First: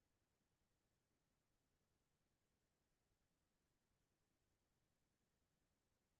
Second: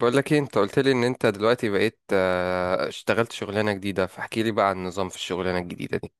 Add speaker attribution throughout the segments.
Speaker 1: بقول لك ايه، انت قلت لي ان انت دلوقتي بقيت اشتغلت شغلانة جديدة، فاحكي لي بقى عن النظام في الشغلانة الجديدة دي.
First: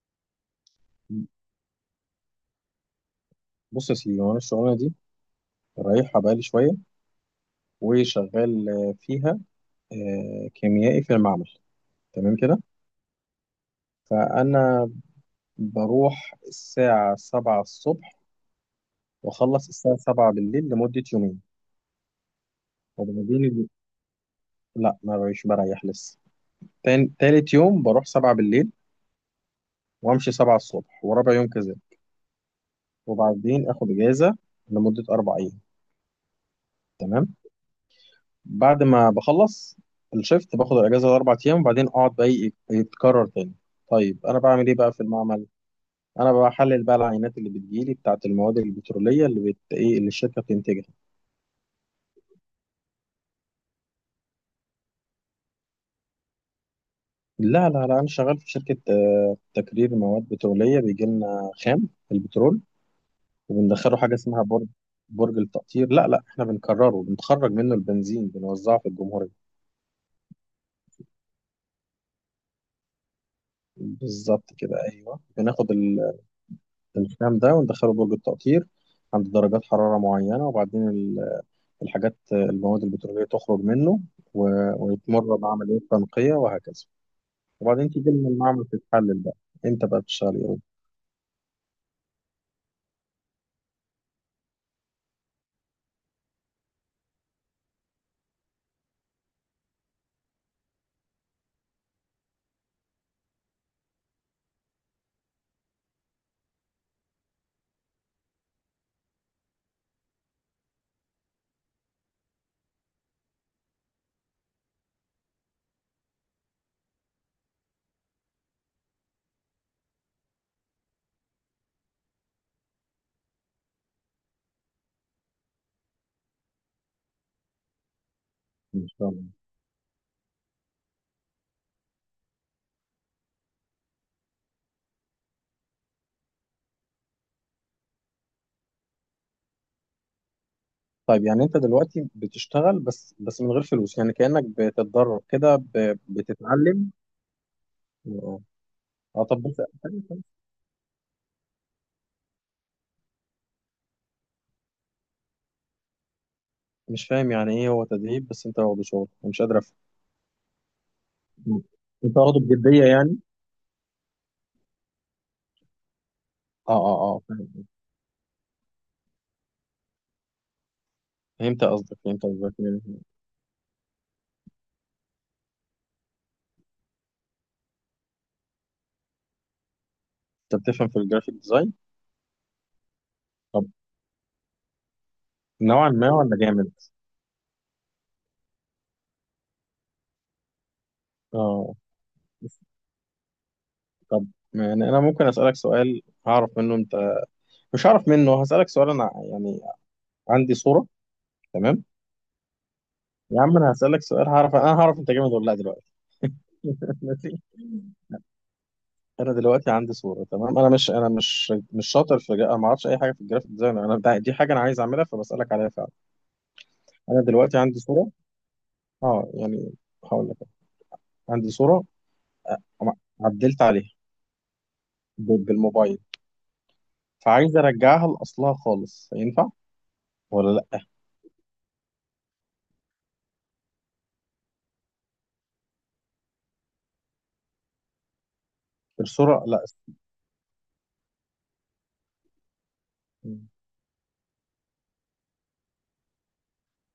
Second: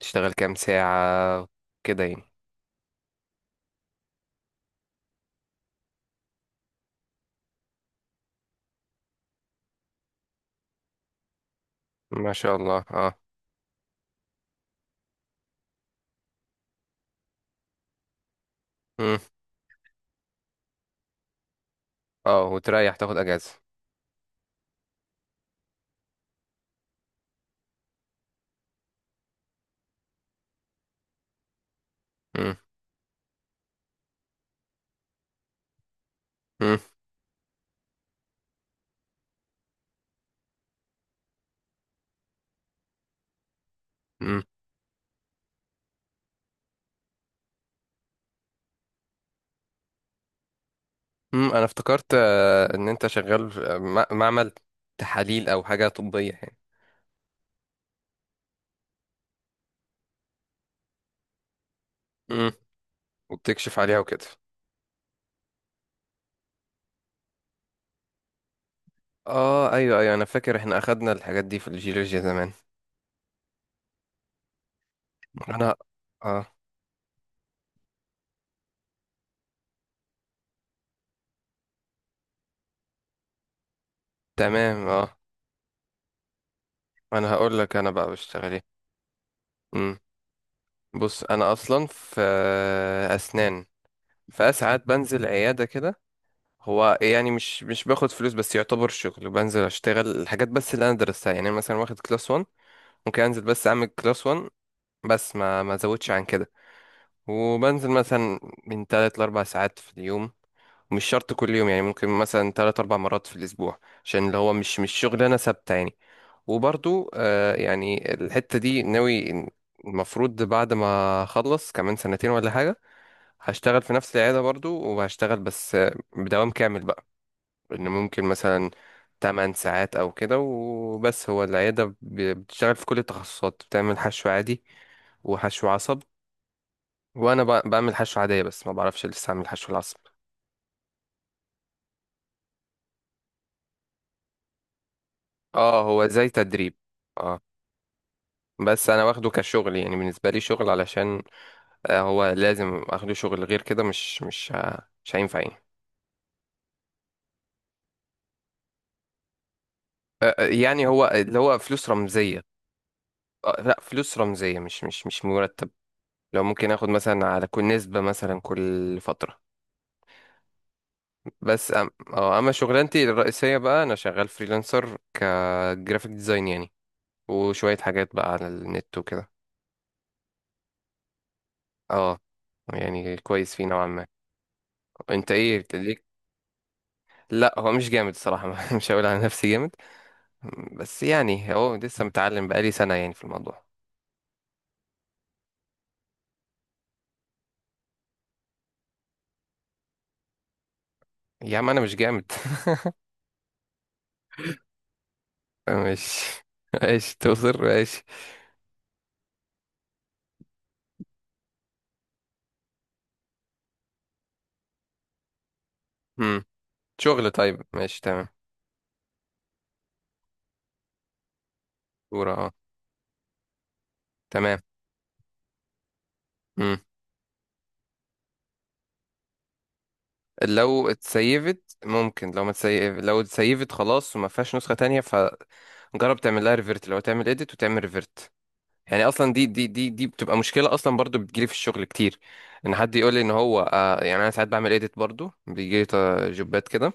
Speaker 1: تشتغل كام ساعة؟ كده يعني.
Speaker 2: بص يا سيدي، وانا الشغلانه دي رايحها بقالي شويه وشغال فيها، كيميائي في المعمل.
Speaker 1: ما
Speaker 2: تمام
Speaker 1: شاء
Speaker 2: كده.
Speaker 1: الله. اه.
Speaker 2: فانا بروح الساعه 7 الصبح
Speaker 1: مم.
Speaker 2: واخلص الساعه 7 بالليل لمده يومين،
Speaker 1: اه، وتريح تاخد اجازة؟
Speaker 2: وبعدين لا، ما بقيش بريح لسه. تالت يوم بروح 7 بالليل وامشي 7 الصبح، ورابع يوم كذا،
Speaker 1: مم.
Speaker 2: وبعدين اخد اجازه لمده 4 ايام.
Speaker 1: مم.
Speaker 2: تمام. بعد ما بخلص الشيفت باخد الاجازه الاربع ايام، وبعدين اقعد بقى يتكرر تاني. طيب انا
Speaker 1: مم.
Speaker 2: بعمل ايه بقى في المعمل؟ انا بحلل بقى العينات اللي بتجيلي بتاعه المواد البتروليه اللي ايه اللي الشركه بتنتجها.
Speaker 1: مم. انا افتكرت ان انت شغال في معمل تحاليل او حاجة طبية يعني.
Speaker 2: لا لا لا، انا شغال في شركه تكرير مواد بتروليه. بيجي لنا خام
Speaker 1: مم.
Speaker 2: البترول
Speaker 1: وبتكشف
Speaker 2: وبندخله
Speaker 1: عليها
Speaker 2: حاجه
Speaker 1: وكده.
Speaker 2: اسمها برج التقطير. لا لا، احنا بنكرره. بنخرج منه البنزين، بنوزعه في الجمهوريه.
Speaker 1: اه، ايوه ايوه، انا فاكر احنا اخدنا الحاجات دي في الجيولوجيا زمان.
Speaker 2: بالظبط كده، ايوه، بناخد
Speaker 1: انا. اه.
Speaker 2: الخام ده وندخله درج التقطير عند درجات حرارة معينة، وبعدين الحاجات المواد البترولية تخرج منه،
Speaker 1: تمام، اه.
Speaker 2: ويتمر بعملية تنقية وهكذا.
Speaker 1: انا هقول لك، انا
Speaker 2: وبعدين
Speaker 1: بقى
Speaker 2: تيجي من
Speaker 1: بشتغل.
Speaker 2: المعمل تتحلل بقى. انت
Speaker 1: ايه؟
Speaker 2: بقى بتشتغل ايه؟
Speaker 1: بص، انا اصلا في اسنان. فساعات بنزل عياده كده. هو يعني مش باخد فلوس، بس يعتبر شغل، بنزل اشتغل الحاجات بس اللي انا درستها يعني. أنا مثلا واخد كلاس 1. ممكن انزل بس اعمل كلاس 1. بس ما ازودش عن كده. وبنزل مثلا من 3 ل 4 ساعات في اليوم. مش شرط كل يوم يعني، ممكن مثلا 3 4 مرات في الاسبوع. عشان اللي هو مش شغلانه ثابته يعني. وبرضو يعني الحته دي ناوي. المفروض بعد ما اخلص كمان سنتين ولا حاجه، هشتغل في نفس العيادة برضو، وهشتغل بس بدوام كامل بقى. لأن ممكن مثلا
Speaker 2: ان شاء الله.
Speaker 1: 8 ساعات أو كده وبس. هو العيادة بتشتغل في كل التخصصات، بتعمل حشو عادي وحشو عصب. وأنا بعمل حشو عادية، بس ما بعرفش لسه أعمل حشو العصب.
Speaker 2: طيب يعني انت دلوقتي بتشتغل بس من غير فلوس، يعني كأنك بتتدرب كده،
Speaker 1: اه،
Speaker 2: ب-
Speaker 1: هو زي تدريب.
Speaker 2: بتتعلم
Speaker 1: اه.
Speaker 2: اه.
Speaker 1: بس أنا واخده
Speaker 2: طب بس
Speaker 1: كشغل يعني، بالنسبة لي شغل علشان هو لازم أخده شغل، غير كده مش هينفع يعني.
Speaker 2: مش فاهم. يعني ايه هو تدريب بس انت واخده شغل؟ أنا مش قادر افهم.
Speaker 1: يعني هو اللي هو فلوس
Speaker 2: انت واخده
Speaker 1: رمزية.
Speaker 2: بجدية يعني؟
Speaker 1: لا فلوس رمزية، مش مرتب. لو ممكن
Speaker 2: اه
Speaker 1: اخد
Speaker 2: اه اه،
Speaker 1: مثلا على كل
Speaker 2: فاهم.
Speaker 1: نسبة مثلا كل فترة.
Speaker 2: فهمت
Speaker 1: بس أم...
Speaker 2: قصدك، فهمت
Speaker 1: اه اما
Speaker 2: قصدك.
Speaker 1: شغلانتي الرئيسية بقى، انا شغال فريلانسر كجرافيك ديزاين يعني. وشوية حاجات بقى على النت وكده.
Speaker 2: انت بتفهم في الجرافيك ديزاين؟
Speaker 1: اه، يعني كويس
Speaker 2: طب
Speaker 1: فيه نوعا ما. انت ايه
Speaker 2: نوعا
Speaker 1: ليك؟
Speaker 2: ما ولا جامد؟
Speaker 1: لا، هو مش جامد الصراحة. مش هقول على نفسي جامد. بس يعني هو
Speaker 2: اه.
Speaker 1: لسه متعلم، بقالي سنة يعني في الموضوع.
Speaker 2: طب يعني انا ممكن اسالك سؤال هعرف منه انت، مش هعرف منه، هسالك سؤال انا يعني. عندي صوره.
Speaker 1: يا عم، انا
Speaker 2: تمام.
Speaker 1: مش جامد.
Speaker 2: يا عم انا هسالك سؤال، هعرف انا، هعرف انت جامد ولا لا دلوقتي.
Speaker 1: ماشي. ماشي
Speaker 2: ماشي.
Speaker 1: توصل، ماشي.
Speaker 2: انا دلوقتي عندي صوره. تمام. انا مش شاطر في انا ما اعرفش اي حاجه في الجرافيك ديزاين. انا دي حاجه انا عايز اعملها فبسالك عليها فعلا.
Speaker 1: مم.
Speaker 2: انا
Speaker 1: شغل؟
Speaker 2: دلوقتي
Speaker 1: طيب،
Speaker 2: عندي
Speaker 1: ماشي،
Speaker 2: صوره.
Speaker 1: تمام.
Speaker 2: اه يعني. هقول لك. عندي صوره
Speaker 1: صورة، اه.
Speaker 2: عدلت عليها
Speaker 1: تمام.
Speaker 2: بالموبايل،
Speaker 1: مم.
Speaker 2: فعايز ارجعها لاصلها خالص. ينفع ولا لا؟
Speaker 1: لو اتسيفت ممكن، لو ما تسيف، لو اتسيفت خلاص وما فيهاش نسخة تانية، فجرب تعمل لها ريفرت. لو تعمل اديت وتعمل ريفرت. يعني اصلا
Speaker 2: الصوره،
Speaker 1: دي
Speaker 2: لا.
Speaker 1: دي دي دي بتبقى مشكلة اصلا، برضو بتجيلي في الشغل كتير. ان حد يقول لي ان هو يعني انا ساعات بعمل اديت، برضو بيجيلي جوبات كده.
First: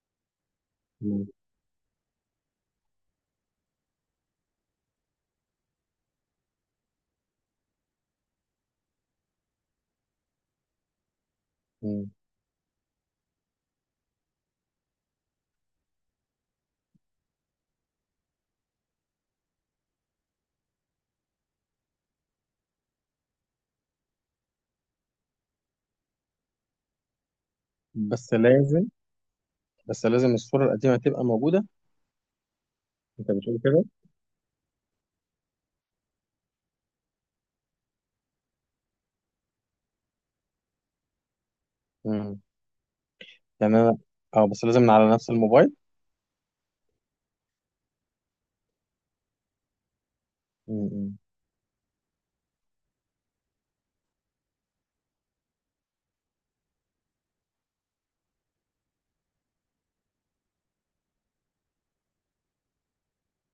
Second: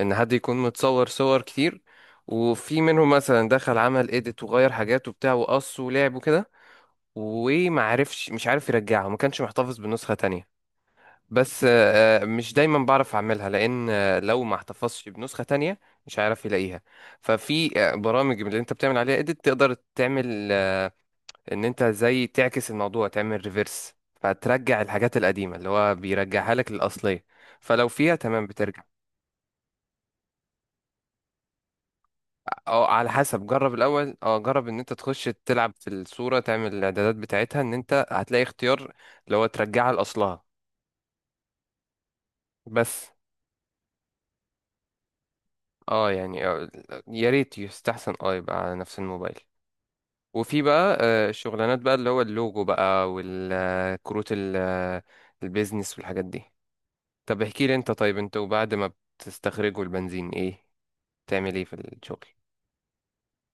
Speaker 1: ان حد يكون متصور
Speaker 2: مم.
Speaker 1: صور كتير. وفي منهم مثلا دخل عمل اديت وغير حاجات وبتاع وقص ولعب وكده. مش عارف يرجعها، ما كانش محتفظ بنسخة تانية. بس
Speaker 2: مم.
Speaker 1: مش دايما بعرف اعملها، لان لو ما احتفظتش بنسخة تانية. مش هعرف يلاقيها. ففي برامج من اللي انت بتعمل عليها اديت، تقدر تعمل ان انت زي تعكس الموضوع، تعمل ريفرس. فترجع الحاجات القديمة، اللي هو بيرجعها لك للأصلية. فلو فيها
Speaker 2: بس
Speaker 1: تمام، بترجع.
Speaker 2: لازم بس لازم الصوره القديمه تبقى موجوده.
Speaker 1: او على
Speaker 2: انت
Speaker 1: حسب،
Speaker 2: بتقول
Speaker 1: جرب
Speaker 2: كده؟
Speaker 1: الاول اه جرب ان انت تخش تلعب في الصورة، تعمل الاعدادات بتاعتها، ان انت هتلاقي اختيار. اللي هو ترجعها لأصلها.
Speaker 2: مم.
Speaker 1: بس.
Speaker 2: يعني انا، اه بس لازم من على نفس الموبايل.
Speaker 1: اه يعني يا ريت يستحسن يبقى على نفس الموبايل. وفي بقى
Speaker 2: مم.
Speaker 1: شغلانات بقى، اللي هو اللوجو بقى، والكروت البيزنس والحاجات دي. طب احكي لي، انت طيب، انت وبعد ما بتستخرجوا البنزين، تعمل ايه في الشغل؟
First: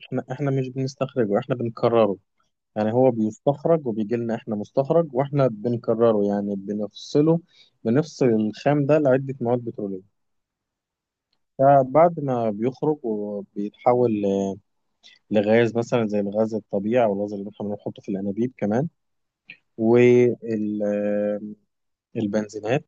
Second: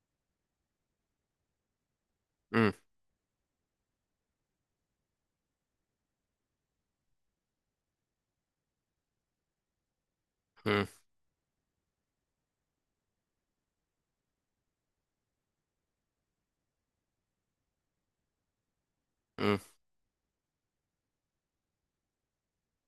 Speaker 2: احنا مش بنستخرجه. احنا بنكرره.
Speaker 1: امم.
Speaker 2: يعني هو بيستخرج وبيجي لنا، احنا مستخرج، واحنا بنكرره. يعني بنفصل الخام ده لعده مواد بتروليه.
Speaker 1: امم.
Speaker 2: فبعد ما بيخرج وبيتحول لغاز مثلا، زي الغاز الطبيعي او الغاز اللي احنا بنحطه في الانابيب كمان،
Speaker 1: امم.
Speaker 2: والبنزينات.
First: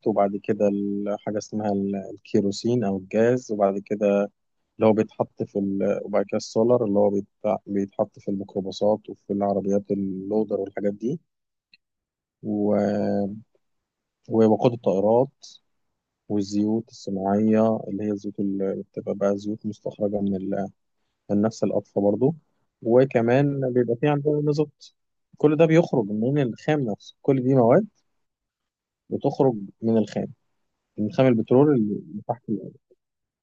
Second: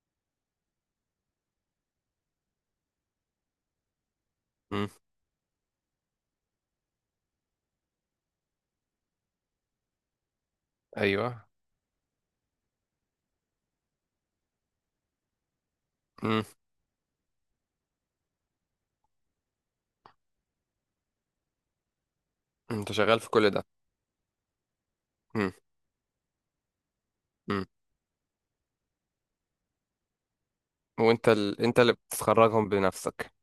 Speaker 2: وبعد كده حاجة اسمها الكيروسين أو الجاز، وبعد كده
Speaker 1: امم.
Speaker 2: اللي هو بيتحط في وبعد كده السولار اللي هو بيتحط في الميكروباصات وفي العربيات اللودر والحاجات دي،
Speaker 1: ايوه.
Speaker 2: و... ووقود الطائرات،
Speaker 1: امم.
Speaker 2: والزيوت الصناعية، اللي هي الزيوت اللي بتبقى بقى زيوت مستخرجة من نفس الأطفة برضو.
Speaker 1: امم. انت شغال في كل ده؟
Speaker 2: وكمان بيبقى في عندنا مازوت.
Speaker 1: امم.
Speaker 2: كل ده بيخرج من الخام نفسه. كل دي
Speaker 1: امم.
Speaker 2: مواد بتخرج من الخام من خام
Speaker 1: وانت
Speaker 2: البترول
Speaker 1: انت اللي
Speaker 2: اللي تحت
Speaker 1: بتخرجهم
Speaker 2: الأرض.
Speaker 1: بنفسك؟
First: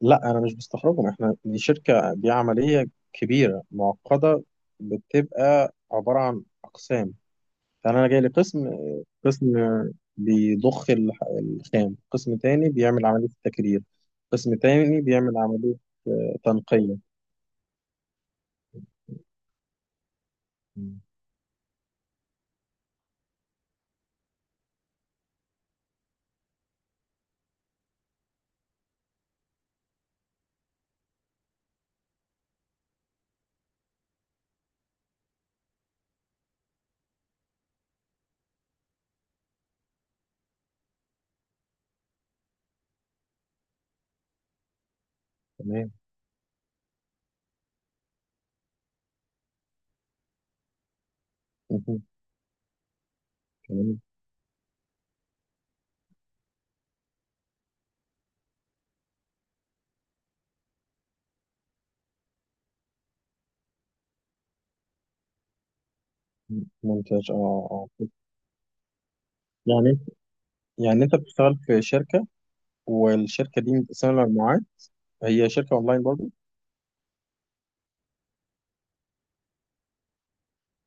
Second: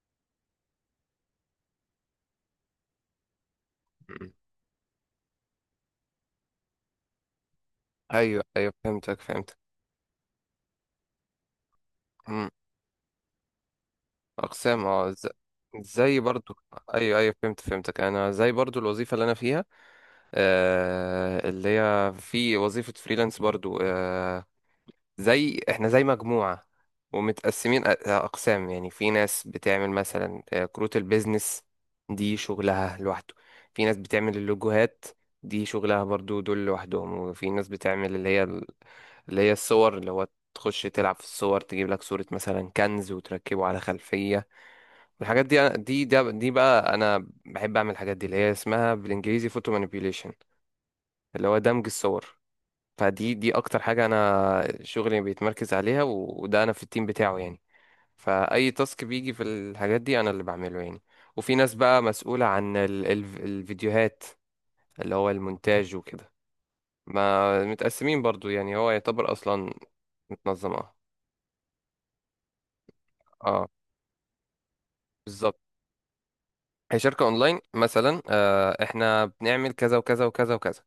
Speaker 2: لا، أنا مش بستخرجهم. إحنا دي شركة، دي عملية كبيرة
Speaker 1: مم.
Speaker 2: معقدة. بتبقى عبارة عن أقسام. فأنا جاي
Speaker 1: ايوه
Speaker 2: لقسم.
Speaker 1: ايوه، فهمتك
Speaker 2: قسم
Speaker 1: فهمتك.
Speaker 2: بيضخ الخام، قسم
Speaker 1: امم.
Speaker 2: تاني بيعمل عملية التكرير، قسم
Speaker 1: اقسام،
Speaker 2: تاني
Speaker 1: اه.
Speaker 2: بيعمل عملية
Speaker 1: زي برضو.
Speaker 2: تنقية.
Speaker 1: ايوه ايوه، فهمتك. انا زي برضو الوظيفة اللي انا فيها.
Speaker 2: مم.
Speaker 1: اللي هي في وظيفة فريلانس برضو احنا زي مجموعة. ومتقسمين أقسام يعني. في ناس بتعمل مثلا كروت البيزنس. دي شغلها لوحده. في ناس بتعمل اللوجوهات. دي شغلها برضو، دول لوحدهم. وفي ناس بتعمل اللي هي اللي هي الصور، اللي هو تخش تلعب في الصور، تجيب لك صورة مثلا كنز وتركبه على خلفية. والحاجات دي،
Speaker 2: تمام.
Speaker 1: دي بقى أنا بحب أعمل الحاجات دي، اللي هي اسمها بالإنجليزي فوتو manipulation. اللي هو دمج
Speaker 2: مهم.
Speaker 1: الصور. دي اكتر
Speaker 2: تمام.
Speaker 1: حاجة انا شغلي بيتمركز عليها، وده انا في التيم بتاعه يعني. فاي تاسك بيجي في الحاجات دي، انا اللي بعمله يعني. وفي ناس بقى مسؤولة عن ال ال الفيديوهات. اللي هو المونتاج وكده.
Speaker 2: مم. ممتاز،
Speaker 1: ما
Speaker 2: اه. اه
Speaker 1: متقسمين برضو يعني، هو يعتبر اصلا
Speaker 2: يعني
Speaker 1: متنظم، اه.
Speaker 2: يعني انت بتشتغل في شركة، والشركة
Speaker 1: اه،
Speaker 2: دي متقسمة لمجموعات. هي
Speaker 1: بالظبط.
Speaker 2: شركة اونلاين برضو؟
Speaker 1: هي شركة اونلاين، مثلا احنا بنعمل كذا وكذا وكذا وكذا.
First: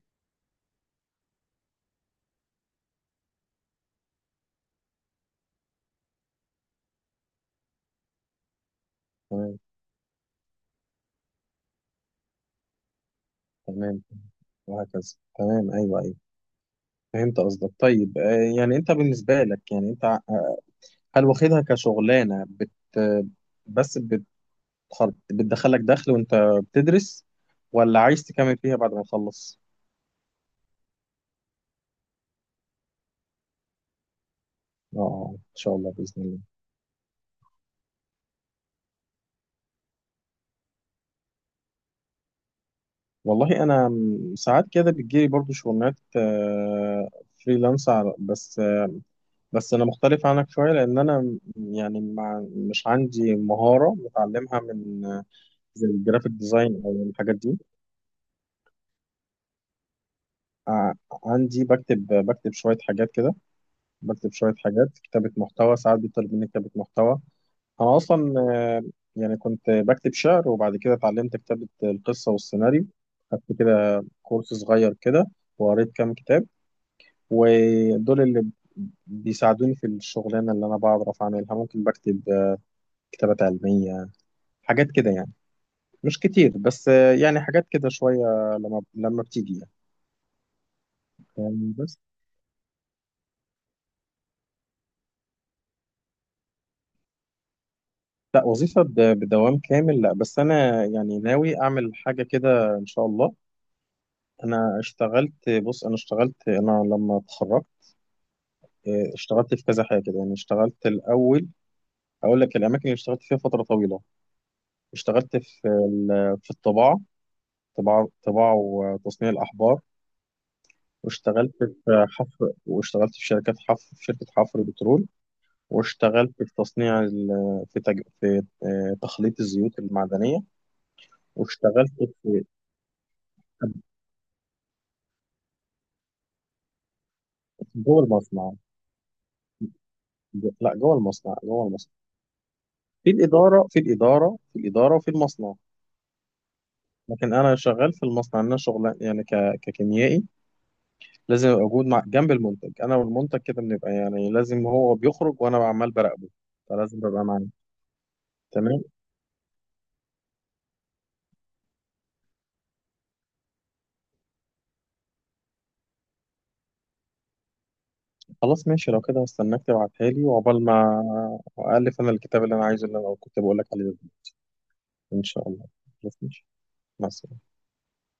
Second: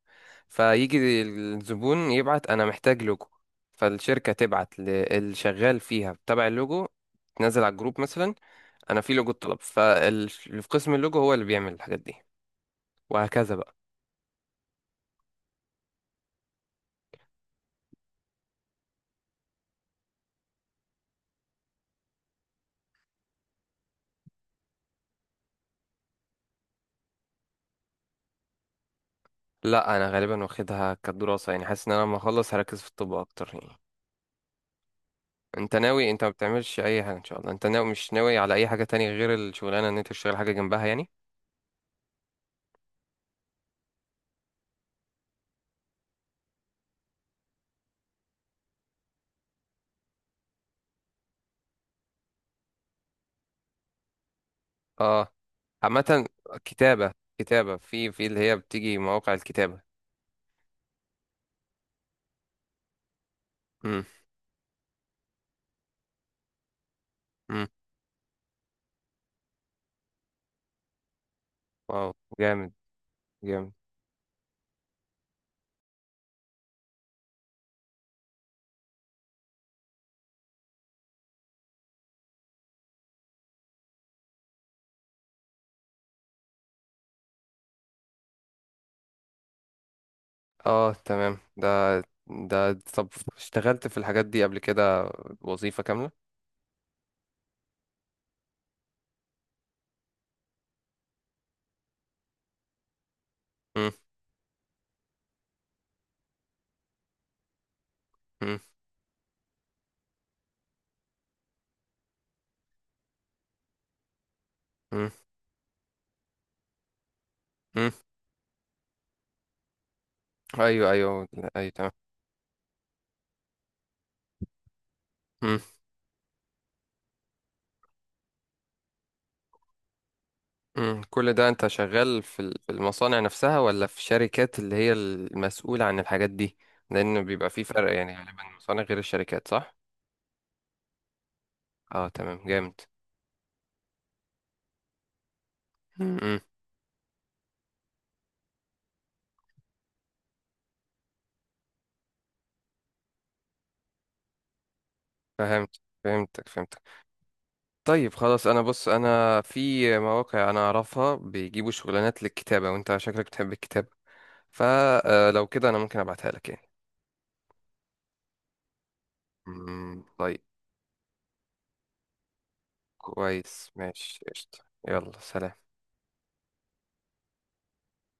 Speaker 1: فيجي الزبون يبعت انا محتاج لوجو. فالشركة تبعت للشغال فيها تبع اللوجو. تنزل على الجروب مثلا. انا في لوجو الطلب،
Speaker 2: تمام.
Speaker 1: فاللي في قسم اللوجو هو اللي بيعمل الحاجات دي. وهكذا بقى.
Speaker 2: تمام وهكذا. تمام، ايوه ايوه. فهمت قصدك. طيب يعني انت بالنسبه لك، يعني انت، هل واخدها كشغلانه بس بتخر... بتدخلك دخل وانت بتدرس؟ ولا عايز تكمل فيها بعد ما تخلص؟
Speaker 1: لا، انا غالبا واخدها كدراسة، يعني حاسس ان انا لما اخلص هركز في الطب اكتر يعني.
Speaker 2: اه، ان
Speaker 1: انت
Speaker 2: شاء الله
Speaker 1: ناوي؟
Speaker 2: باذن
Speaker 1: انت ما
Speaker 2: الله.
Speaker 1: بتعملش اي حاجة ان شاء الله؟ انت ناوي مش ناوي على اي حاجة تانية غير الشغلانة ان انت تشتغل حاجة جنبها يعني؟
Speaker 2: والله انا، ساعات كده بتجيلي برضو شغلانات فريلانس بس انا مختلف عنك شويه لان انا، يعني مش عندي مهاره متعلمها من
Speaker 1: اه،
Speaker 2: زي
Speaker 1: عامة.
Speaker 2: الجرافيك ديزاين او
Speaker 1: كتابة
Speaker 2: الحاجات دي.
Speaker 1: كتابة في اللي هي بتيجي مواقع الكتابة.
Speaker 2: ع- عندي، بكتب شوية حاجات كده.
Speaker 1: امم.
Speaker 2: بكتب شوية حاجات كتابة محتوى. ساعات بيطلب مني كتابة محتوى.
Speaker 1: امم.
Speaker 2: أنا أصلا يعني كنت بكتب شعر، وبعد كده اتعلمت كتابة
Speaker 1: واو،
Speaker 2: القصة
Speaker 1: جامد.
Speaker 2: والسيناريو. خدت
Speaker 1: جامد.
Speaker 2: كده كورس صغير كده، وقريت كام كتاب. ودول اللي بيساعدوني في الشغلانة اللي أنا بعرف أعملها. ممكن بكتب كتابات علمية، حاجات كده يعني. مش كتير بس يعني حاجات كده شوية لما بتيجي
Speaker 1: اه، تمام، ده.
Speaker 2: يعني.
Speaker 1: ده، طب. اشتغلت في الحاجات دي قبل كده وظيفة كاملة؟
Speaker 2: لا، وظيفة بدوام كامل لا، بس أنا يعني ناوي أعمل حاجة كده إن شاء الله.
Speaker 1: امم.
Speaker 2: أنا اشتغلت بص أنا اشتغلت، أنا لما اتخرجت،
Speaker 1: امم.
Speaker 2: اه، اشتغلت في كذا حاجة كده يعني. اشتغلت الأول. أقول لك الأماكن اللي اشتغلت فيها فترة طويلة.
Speaker 1: امم.
Speaker 2: اشتغلت في في الطباعة.
Speaker 1: امم.
Speaker 2: طباعة وتصنيع الأحبار.
Speaker 1: ايوه. ايوه.
Speaker 2: واشتغلت
Speaker 1: ايوه. تمام.
Speaker 2: في حفر، واشتغلت في شركات حفر، في شركة حفر بترول.
Speaker 1: امم.
Speaker 2: واشتغلت في تصنيع ال- في تج... في اه، تخليط الزيوت المعدنية.
Speaker 1: امم. كل ده انت
Speaker 2: واشتغلت
Speaker 1: شغال في
Speaker 2: في
Speaker 1: في المصانع نفسها، ولا في شركات اللي هي المسؤولة عن الحاجات دي؟ لان بيبقى في فرق
Speaker 2: جوه
Speaker 1: يعني، غالبا
Speaker 2: المصنع.
Speaker 1: المصانع غير الشركات، صح؟
Speaker 2: لا، جوه المصنع، جوه المصنع.
Speaker 1: اه، تمام، جامد.
Speaker 2: في الإدارة، في الإدارة، في الإدارة وفي المصنع.
Speaker 1: امم.
Speaker 2: لكن أنا شغال في المصنع. أنا شغل يعني ككيميائي. لازم أبقى موجود جنب المنتج. أنا والمنتج كده بنبقى، يعني لازم هو بيخرج وأنا
Speaker 1: فهمت
Speaker 2: عمال براقبه.
Speaker 1: فهمتك فهمتك.
Speaker 2: فلازم ببقى معاه.
Speaker 1: طيب خلاص، انا
Speaker 2: تمام.
Speaker 1: بص، انا في مواقع انا اعرفها بيجيبوا شغلانات للكتابة، وانت شكلك بتحب الكتابة. فلو كده انا ممكن ابعتها لك يعني.
Speaker 2: خلاص ماشي. لو كده هستناك تبعتها لي،
Speaker 1: طيب.
Speaker 2: وعقبال ما ألف أنا الكتاب اللي أنا عايزه، اللي أنا كنت بقول لك
Speaker 1: كويس،
Speaker 2: عليه ده.
Speaker 1: ماشي، قشطة. يلا،
Speaker 2: إن شاء الله.
Speaker 1: سلام.
Speaker 2: خلاص ماشي. مع السلامة.